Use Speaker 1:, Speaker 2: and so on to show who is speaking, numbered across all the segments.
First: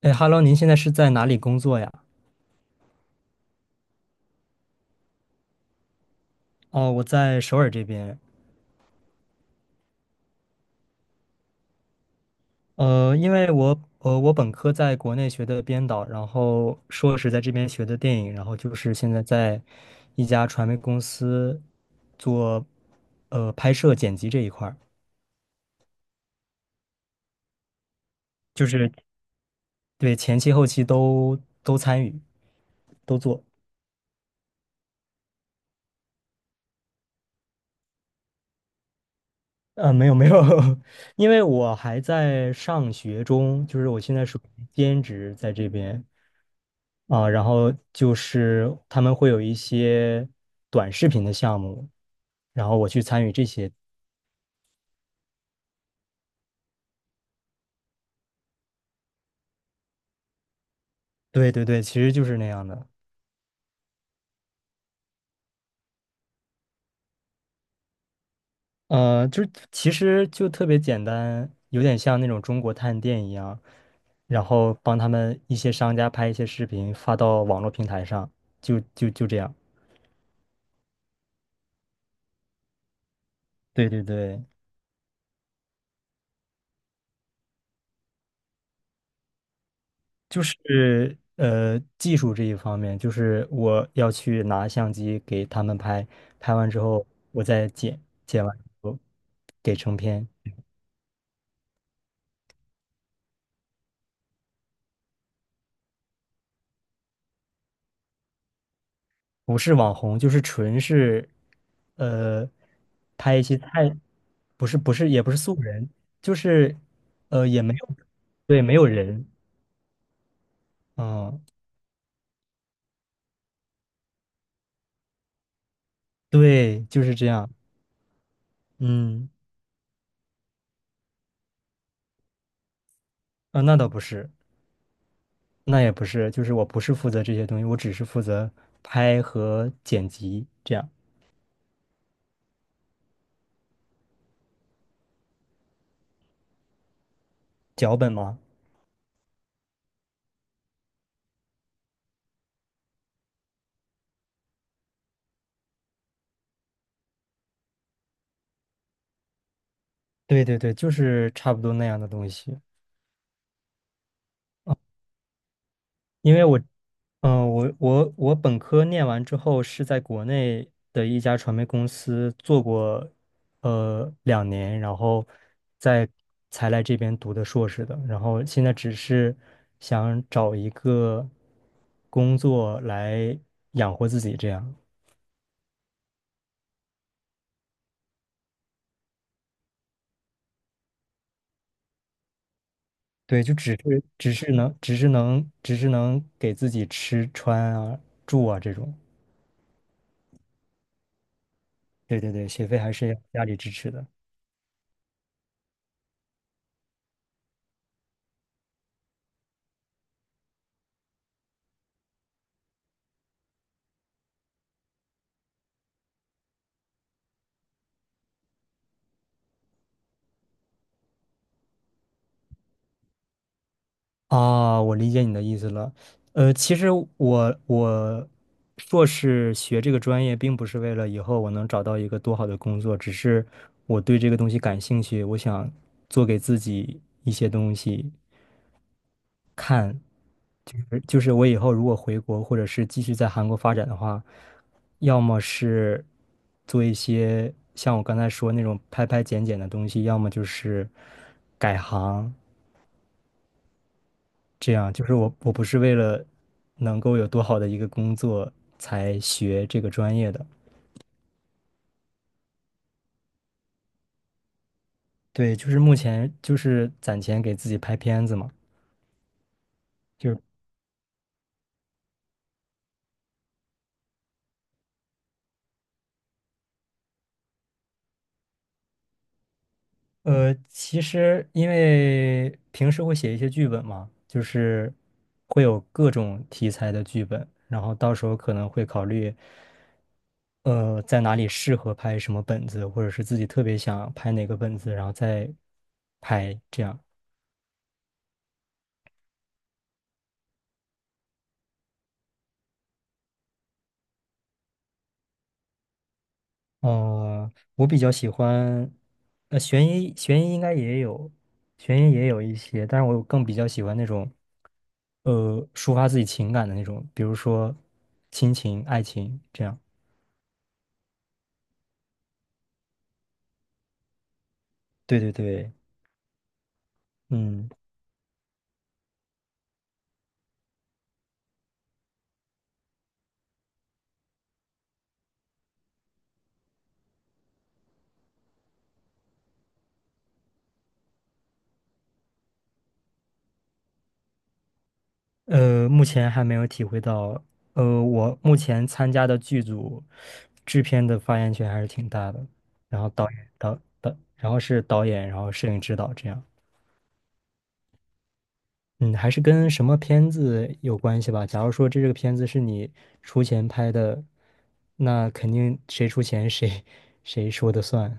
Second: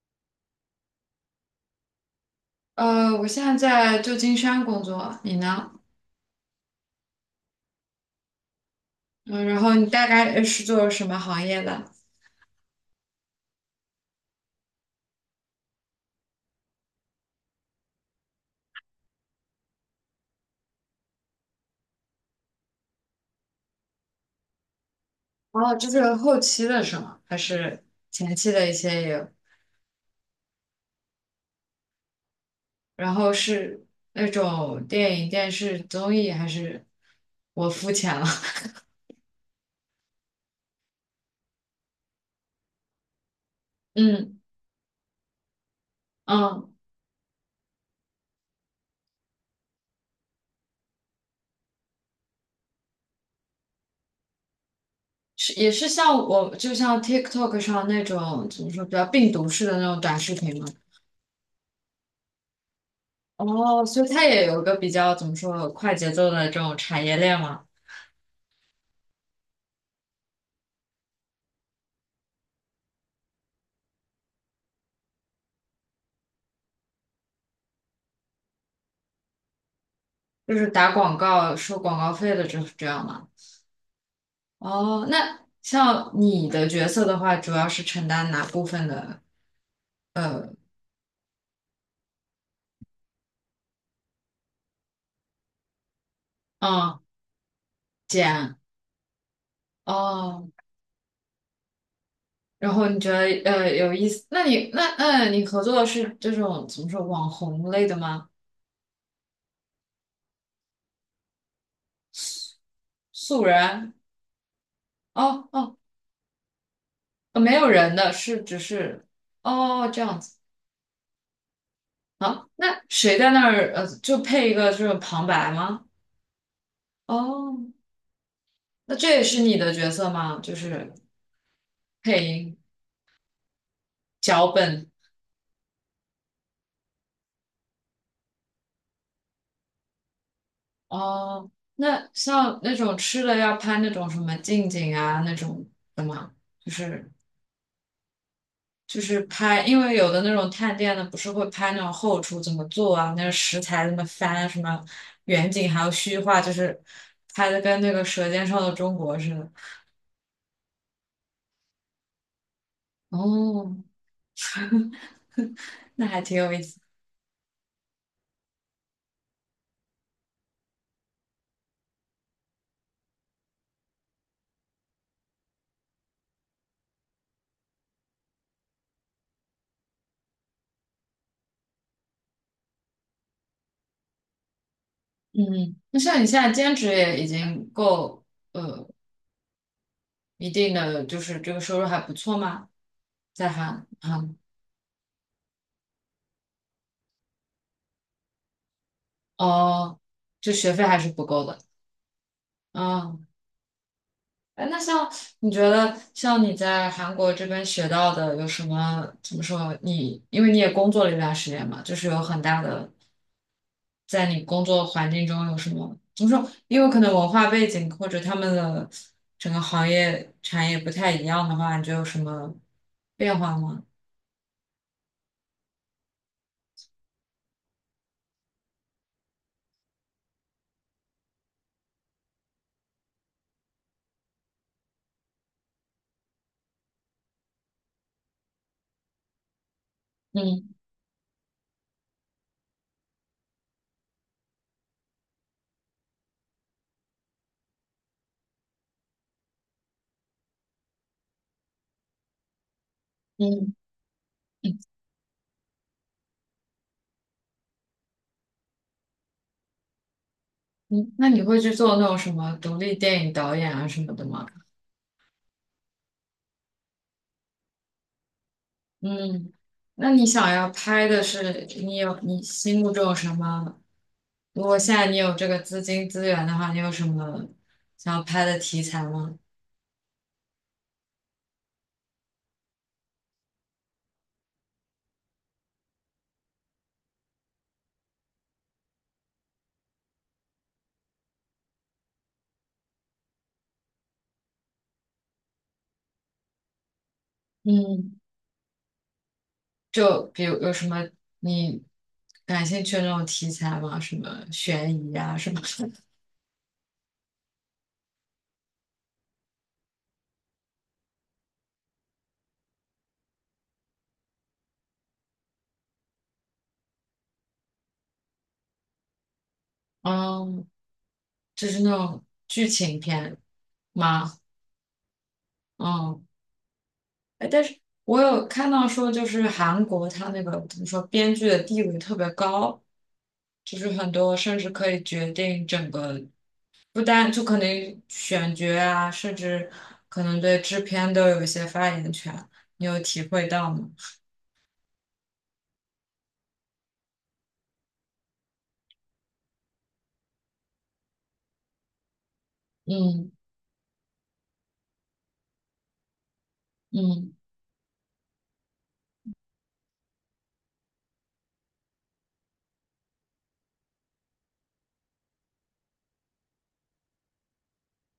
Speaker 1: 哎，Hello，您现在是在哪里工作呀？
Speaker 2: 我现在在旧金山工作，你呢？
Speaker 1: 哦，我在首尔这边。
Speaker 2: 嗯，然后你大概是做什么行业的？
Speaker 1: 因为我我本科在国内学的编导，然后硕士在这边学的电影，然后就是现在在一家传媒公司做拍摄剪辑这一块儿，
Speaker 2: 哦，就是后期的是吗？还是前期
Speaker 1: 就
Speaker 2: 的一
Speaker 1: 是
Speaker 2: 些也有？
Speaker 1: 对前期后期都参与
Speaker 2: 然
Speaker 1: 都
Speaker 2: 后
Speaker 1: 做。
Speaker 2: 是那种电影、电视、综艺，还是我肤浅了？
Speaker 1: 没有没有，因为我还在上学中，就是 我现在是
Speaker 2: 嗯
Speaker 1: 兼职在这边。
Speaker 2: 嗯，
Speaker 1: 啊，然后就是他们会有一些短视频的项目，然后我去参与这些。
Speaker 2: 是也是像我，就像 TikTok 上那种怎么说比较病毒式的那种短视频吗？
Speaker 1: 对对对，其实就是那样的。
Speaker 2: 哦，所以它也有个比较怎么说快节奏的这种产业链嘛。
Speaker 1: 就是其实就特别简单，有点像那种中国探店一样，然后帮他们一些商家拍一些视频发到网络平台上，就这样。
Speaker 2: 就是打广告收广告费的，这样吗？
Speaker 1: 对对对。
Speaker 2: 哦，那像你的角色的话，主要是承担哪部分的？
Speaker 1: 就
Speaker 2: 呃，
Speaker 1: 是技术这一方面，就是我要去拿相机给他们拍，拍完之
Speaker 2: 嗯，
Speaker 1: 后我再剪，剪
Speaker 2: 剪
Speaker 1: 完之后给成片。
Speaker 2: 哦，然后你觉得有意思？那你那嗯，你合作的是这种怎么说网红类的吗？
Speaker 1: 不是网红，就是纯是呃拍一
Speaker 2: 素
Speaker 1: 些
Speaker 2: 人？
Speaker 1: 菜，不是不是也不是
Speaker 2: 哦
Speaker 1: 素
Speaker 2: 哦，
Speaker 1: 人，就是
Speaker 2: 没
Speaker 1: 也
Speaker 2: 有
Speaker 1: 没
Speaker 2: 人
Speaker 1: 有
Speaker 2: 的是只
Speaker 1: 对没有
Speaker 2: 是
Speaker 1: 人。
Speaker 2: 哦这样子
Speaker 1: 嗯，
Speaker 2: 啊？那谁在那儿就配一个这种旁白吗？
Speaker 1: 对，就是这样。
Speaker 2: 哦，那这也
Speaker 1: 嗯，
Speaker 2: 是你的角色吗？就是配音。
Speaker 1: 啊那倒不是。
Speaker 2: 脚本
Speaker 1: 那也不是，就是我不是负责这些东西，我只是负责拍和剪辑这样。
Speaker 2: 哦，那像那种吃的要拍那种什么近景啊那种的吗？就是
Speaker 1: 脚本吗？
Speaker 2: 就是拍，因为有的那种探店的不是会拍那种后厨怎么做啊，那个食材怎么翻啊，什么远景还有虚化，就是拍的跟那个《舌尖上的中国》似的。
Speaker 1: 对对对，就是差不多那样的东西。
Speaker 2: 哦，那还
Speaker 1: 因
Speaker 2: 挺
Speaker 1: 为
Speaker 2: 有
Speaker 1: 我，
Speaker 2: 意思。
Speaker 1: 嗯、我本科念完之后是在国内的一家传媒公司做过，两年，然后再才来这边读的硕士的。然后现在只是想找一个工作来养活自己，这样。
Speaker 2: 嗯，那像你现在兼职也已经够呃一定的，就是这个收入还不错吗？
Speaker 1: 对，
Speaker 2: 在
Speaker 1: 就只
Speaker 2: 韩
Speaker 1: 是只
Speaker 2: 韩
Speaker 1: 是能只是能只是能给自己吃穿啊住啊这种。
Speaker 2: 哦，就学费还是不够的。
Speaker 1: 对对对，学费还是要
Speaker 2: 啊！
Speaker 1: 家里支持的。
Speaker 2: 哎，那像你觉得，像你在韩国这边学到的有什么？怎么说？你因为你也工作了一段时间嘛，就是有很大的，在你工作环境中有什么？怎么说？因为可能文化背景或者他们的整个行业产业不太一样的话，你觉得有什么变化吗？
Speaker 1: 啊，我理解你的意思了。其实我硕士学这个专业，并不是为了以后我能找到一个多好的工作，只是我对这个东西感兴趣，我想做给自己一些东西。
Speaker 2: 嗯
Speaker 1: 而就是我以后如果回国，或者是继续在韩国发展的话，要么是做一些像我刚才说那种拍拍剪剪的东西，要么就是改行。
Speaker 2: 嗯
Speaker 1: 这样，就是我不是为了能够有多好的一个工作才学这个专业的。
Speaker 2: 嗯，那你会去做那种什么独立电影导演啊什么的吗？
Speaker 1: 对，就是目前就是攒钱给自己拍片子嘛，
Speaker 2: 嗯，那你
Speaker 1: 就是
Speaker 2: 想要拍的是你有你心目中有什么？如果现在你有这个资金资源的话，你有什么想要拍的题材吗？
Speaker 1: 其实因为平时会写一些剧本嘛，就是会有各种题材的剧本，然后到时候可能会考虑在哪里适合拍什么本子，或者是自己特别想拍哪个本子，然后再拍这样。
Speaker 2: 嗯，就比如有什么你感兴趣的那种题材吗？什么悬疑啊什么的？
Speaker 1: 我比较喜欢，悬疑应该也有，悬疑也有一些，但是我更比较喜欢那种，抒发自己情感的那种，比如说亲情、爱情这样。
Speaker 2: 嗯，就是那种剧情片吗？
Speaker 1: 对对对，
Speaker 2: 嗯，哎，但
Speaker 1: 嗯，
Speaker 2: 是我有看到说，就是韩国它那个怎么说，编剧的地位特别高。就是很多甚至可以决定整个，不单就可能选角啊，甚至可能对制片都有一些发言权，你有体会到吗？
Speaker 1: 目前还没有体会到。我目前参加的剧组制片的发言权还是挺大的，然后导
Speaker 2: 嗯
Speaker 1: 演导导，然后是导演，然后摄影指导这样。
Speaker 2: 嗯
Speaker 1: 嗯，还是跟什么片子有关系吧。假如说这个片子是你出钱拍的，那肯定谁出钱谁说的算。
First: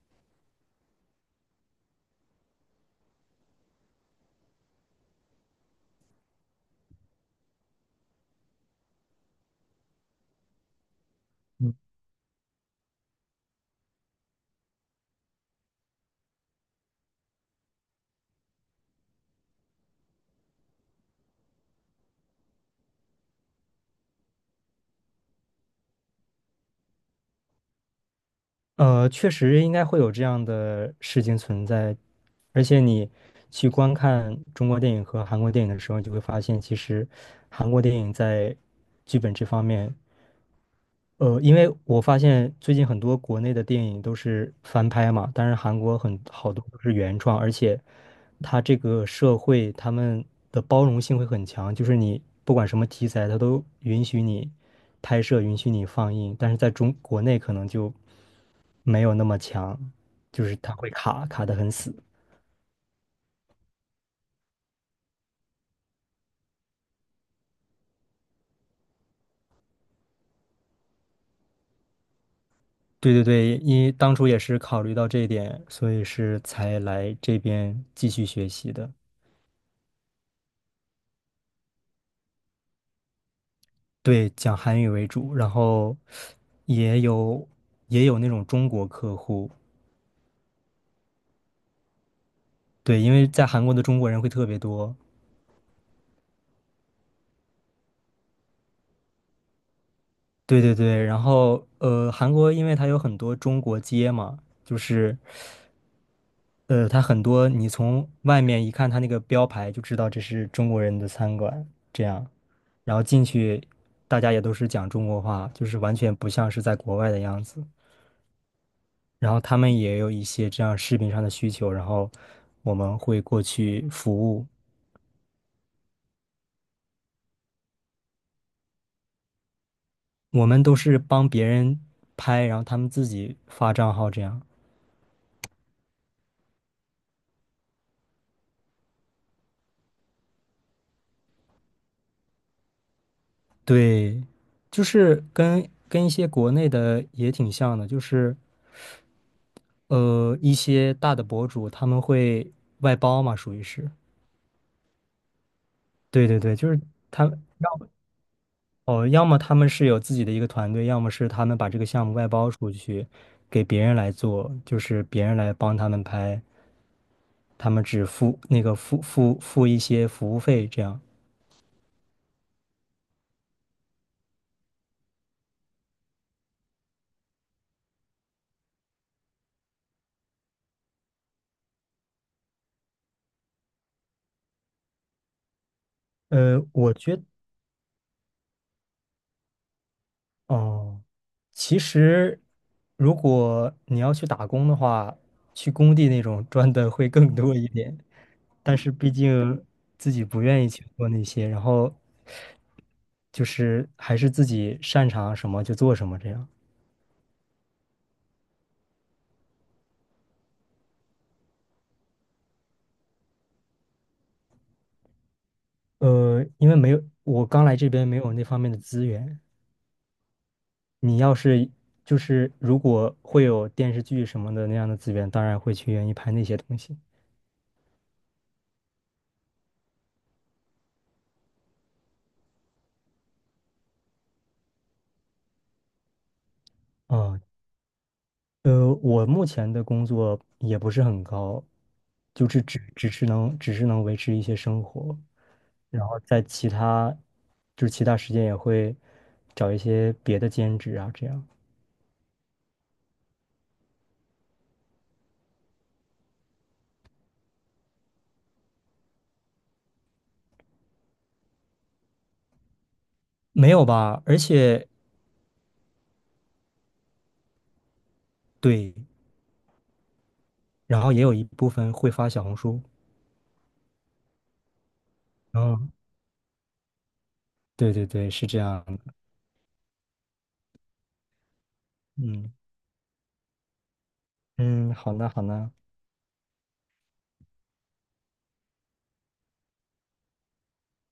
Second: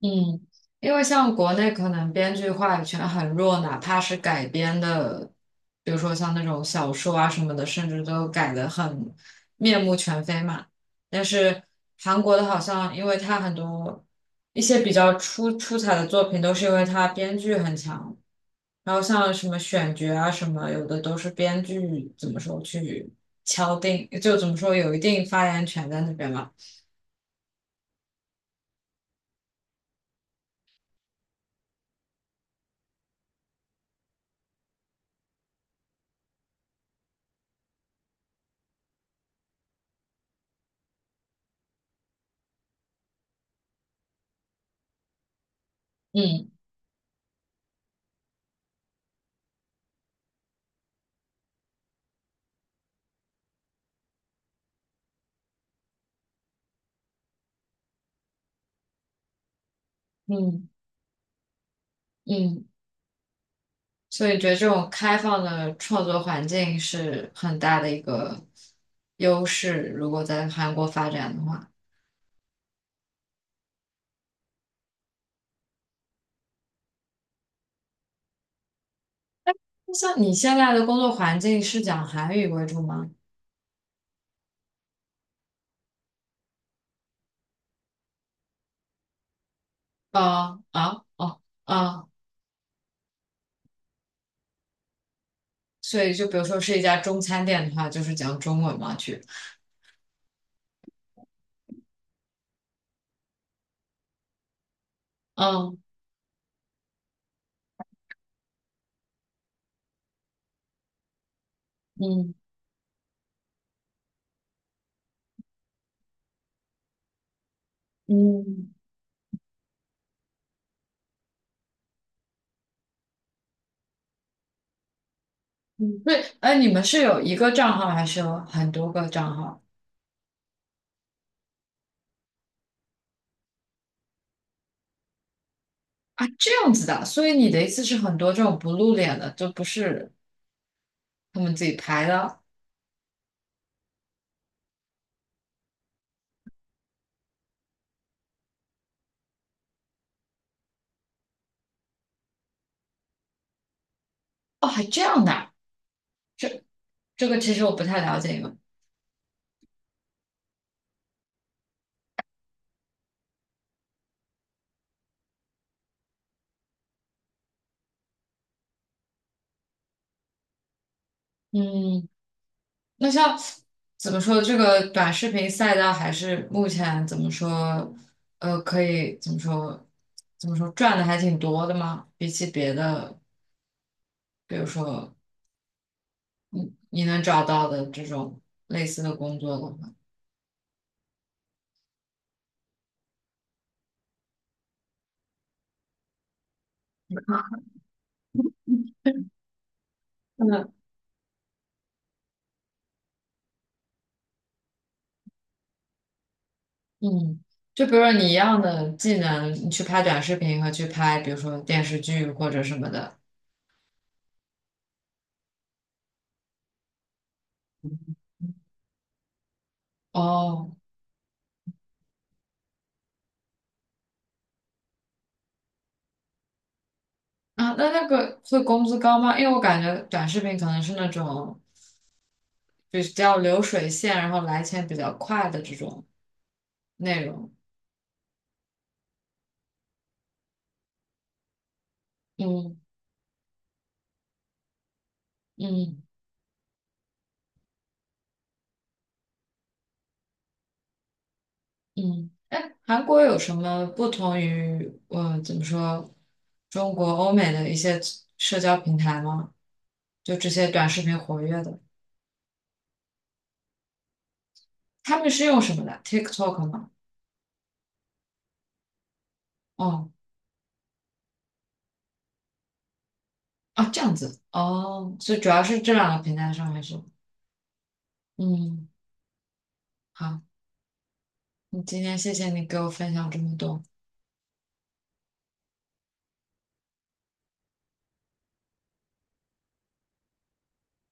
Speaker 2: 嗯，因为像国内可能编剧话语权很弱，哪怕是改编的，比如说像那种小说啊什么的，甚至都改得很面目全非嘛。但是
Speaker 1: 嗯，
Speaker 2: 韩国的好像，因为它很多一些比较出彩的作品，都是因为它编剧很强，然后像什么选角啊什么，有的都是编剧怎么说去敲定，就怎么说有一定发言权在那边嘛。
Speaker 1: 确实应该会有这样的事情存在。而且你去观看中国电影和韩国电影的时候，你就会发现，其实韩国电影在剧本这方面因为我发现最近很多国内的电影都是翻拍嘛，但是韩国很
Speaker 2: 嗯
Speaker 1: 好多都是原创，而且它这个社会他们的包容性会很强，就是你不管什么题材，它都允许你拍摄，允许你放映，但是在中国内可能就没有那么强，就是
Speaker 2: 嗯
Speaker 1: 它会卡卡的很死。
Speaker 2: 嗯，所以觉得这种开放的创作环境是很大的一个优势，如果在韩国发展的话。
Speaker 1: 对对对，因为当初也是考虑到这一点，所以是才来这边继续学习的。
Speaker 2: 那像你现在的工作环境是讲韩语为主吗？
Speaker 1: 对，讲韩语为主，然后也有也有那种中国客户。
Speaker 2: 啊啊哦啊，
Speaker 1: 对，因为在韩国的中国人会特别多。
Speaker 2: 所以就比如说是一家中餐店的话，就是讲中文嘛去。
Speaker 1: 对对对，然后韩国因为它有很多中国街嘛，就是
Speaker 2: 嗯
Speaker 1: 它很多你从外面一看它那个标牌就知道这是中国人的餐馆，这样，
Speaker 2: 嗯
Speaker 1: 然后进去大家也都是讲中国话，就是完全不像是在国外的样子。
Speaker 2: 嗯
Speaker 1: 然后他们也有一些这样视频上的需求，然后我们会过去服务。
Speaker 2: 嗯，对，哎，你们是有一个账号还是有很多个账号
Speaker 1: 我们都是帮别人拍，然后他们自己发账号这样。
Speaker 2: 啊？这样子的啊，所以你的意思是很多这种不露脸的，就不是他们自己排的
Speaker 1: 对，就是跟一些国内的也挺像的，就是一些大的博主他们会外包嘛，属于是。
Speaker 2: 哦，还这样的啊
Speaker 1: 对对对，就是他
Speaker 2: 这个
Speaker 1: 们
Speaker 2: 其实我不太了解你们
Speaker 1: 哦，要么他们是有自己的一个团队，要么是他们把这个项目外包出去给别人来做，就是别人来帮他们拍，他们只付那个付一些服务费这样。
Speaker 2: 嗯，那像怎么说，这个短视频赛道还是目前怎么说，可以怎么说，怎么说赚的还挺多的吗？比起别的，比如说
Speaker 1: 呃，
Speaker 2: 你
Speaker 1: 我
Speaker 2: 你
Speaker 1: 觉
Speaker 2: 能找到的这种类似的工作的话。
Speaker 1: 哦，其实如果你要去打工的话，去工地那种赚的会更多一点，但是毕竟自己不愿意去做那些，然后就是还是自己擅长什么就做什么这样。
Speaker 2: 嗯，就比如说你一样的技能，你去拍短视频和去拍，比如说电视剧或者什么的。
Speaker 1: 因为没有，我刚来这边没有那方面的资源。
Speaker 2: 哦，
Speaker 1: 你要是就是如果会有电视剧什么的那样的资源，当然会去愿意拍那些东西。
Speaker 2: 啊，那个会工资高吗？因为我感觉短视频可能是那种比较流水线，然后来钱比较快的这种内
Speaker 1: 啊、
Speaker 2: 容。
Speaker 1: 我目前的工作也不是很高，就是
Speaker 2: 嗯
Speaker 1: 只是能维持一些生活，
Speaker 2: 嗯
Speaker 1: 然后在其他就是其他时间也会找一些别的兼职啊，这样。
Speaker 2: 嗯。哎，韩国有什么不同于我怎么说中国、欧美的一些社交平台吗？就这些短视频活跃的，
Speaker 1: 没有吧？而且
Speaker 2: 他们是用什么的？TikTok 吗？
Speaker 1: 对，
Speaker 2: 哦。
Speaker 1: 然后也有一部分会发小红书。
Speaker 2: 啊，这样子哦，所以主要是
Speaker 1: 嗯，
Speaker 2: 这两个平台上面是，
Speaker 1: 对对对，是这样
Speaker 2: 嗯，
Speaker 1: 的。
Speaker 2: 好，你今天谢谢
Speaker 1: 嗯
Speaker 2: 你给我分享这么多。
Speaker 1: 嗯，好呢好呢。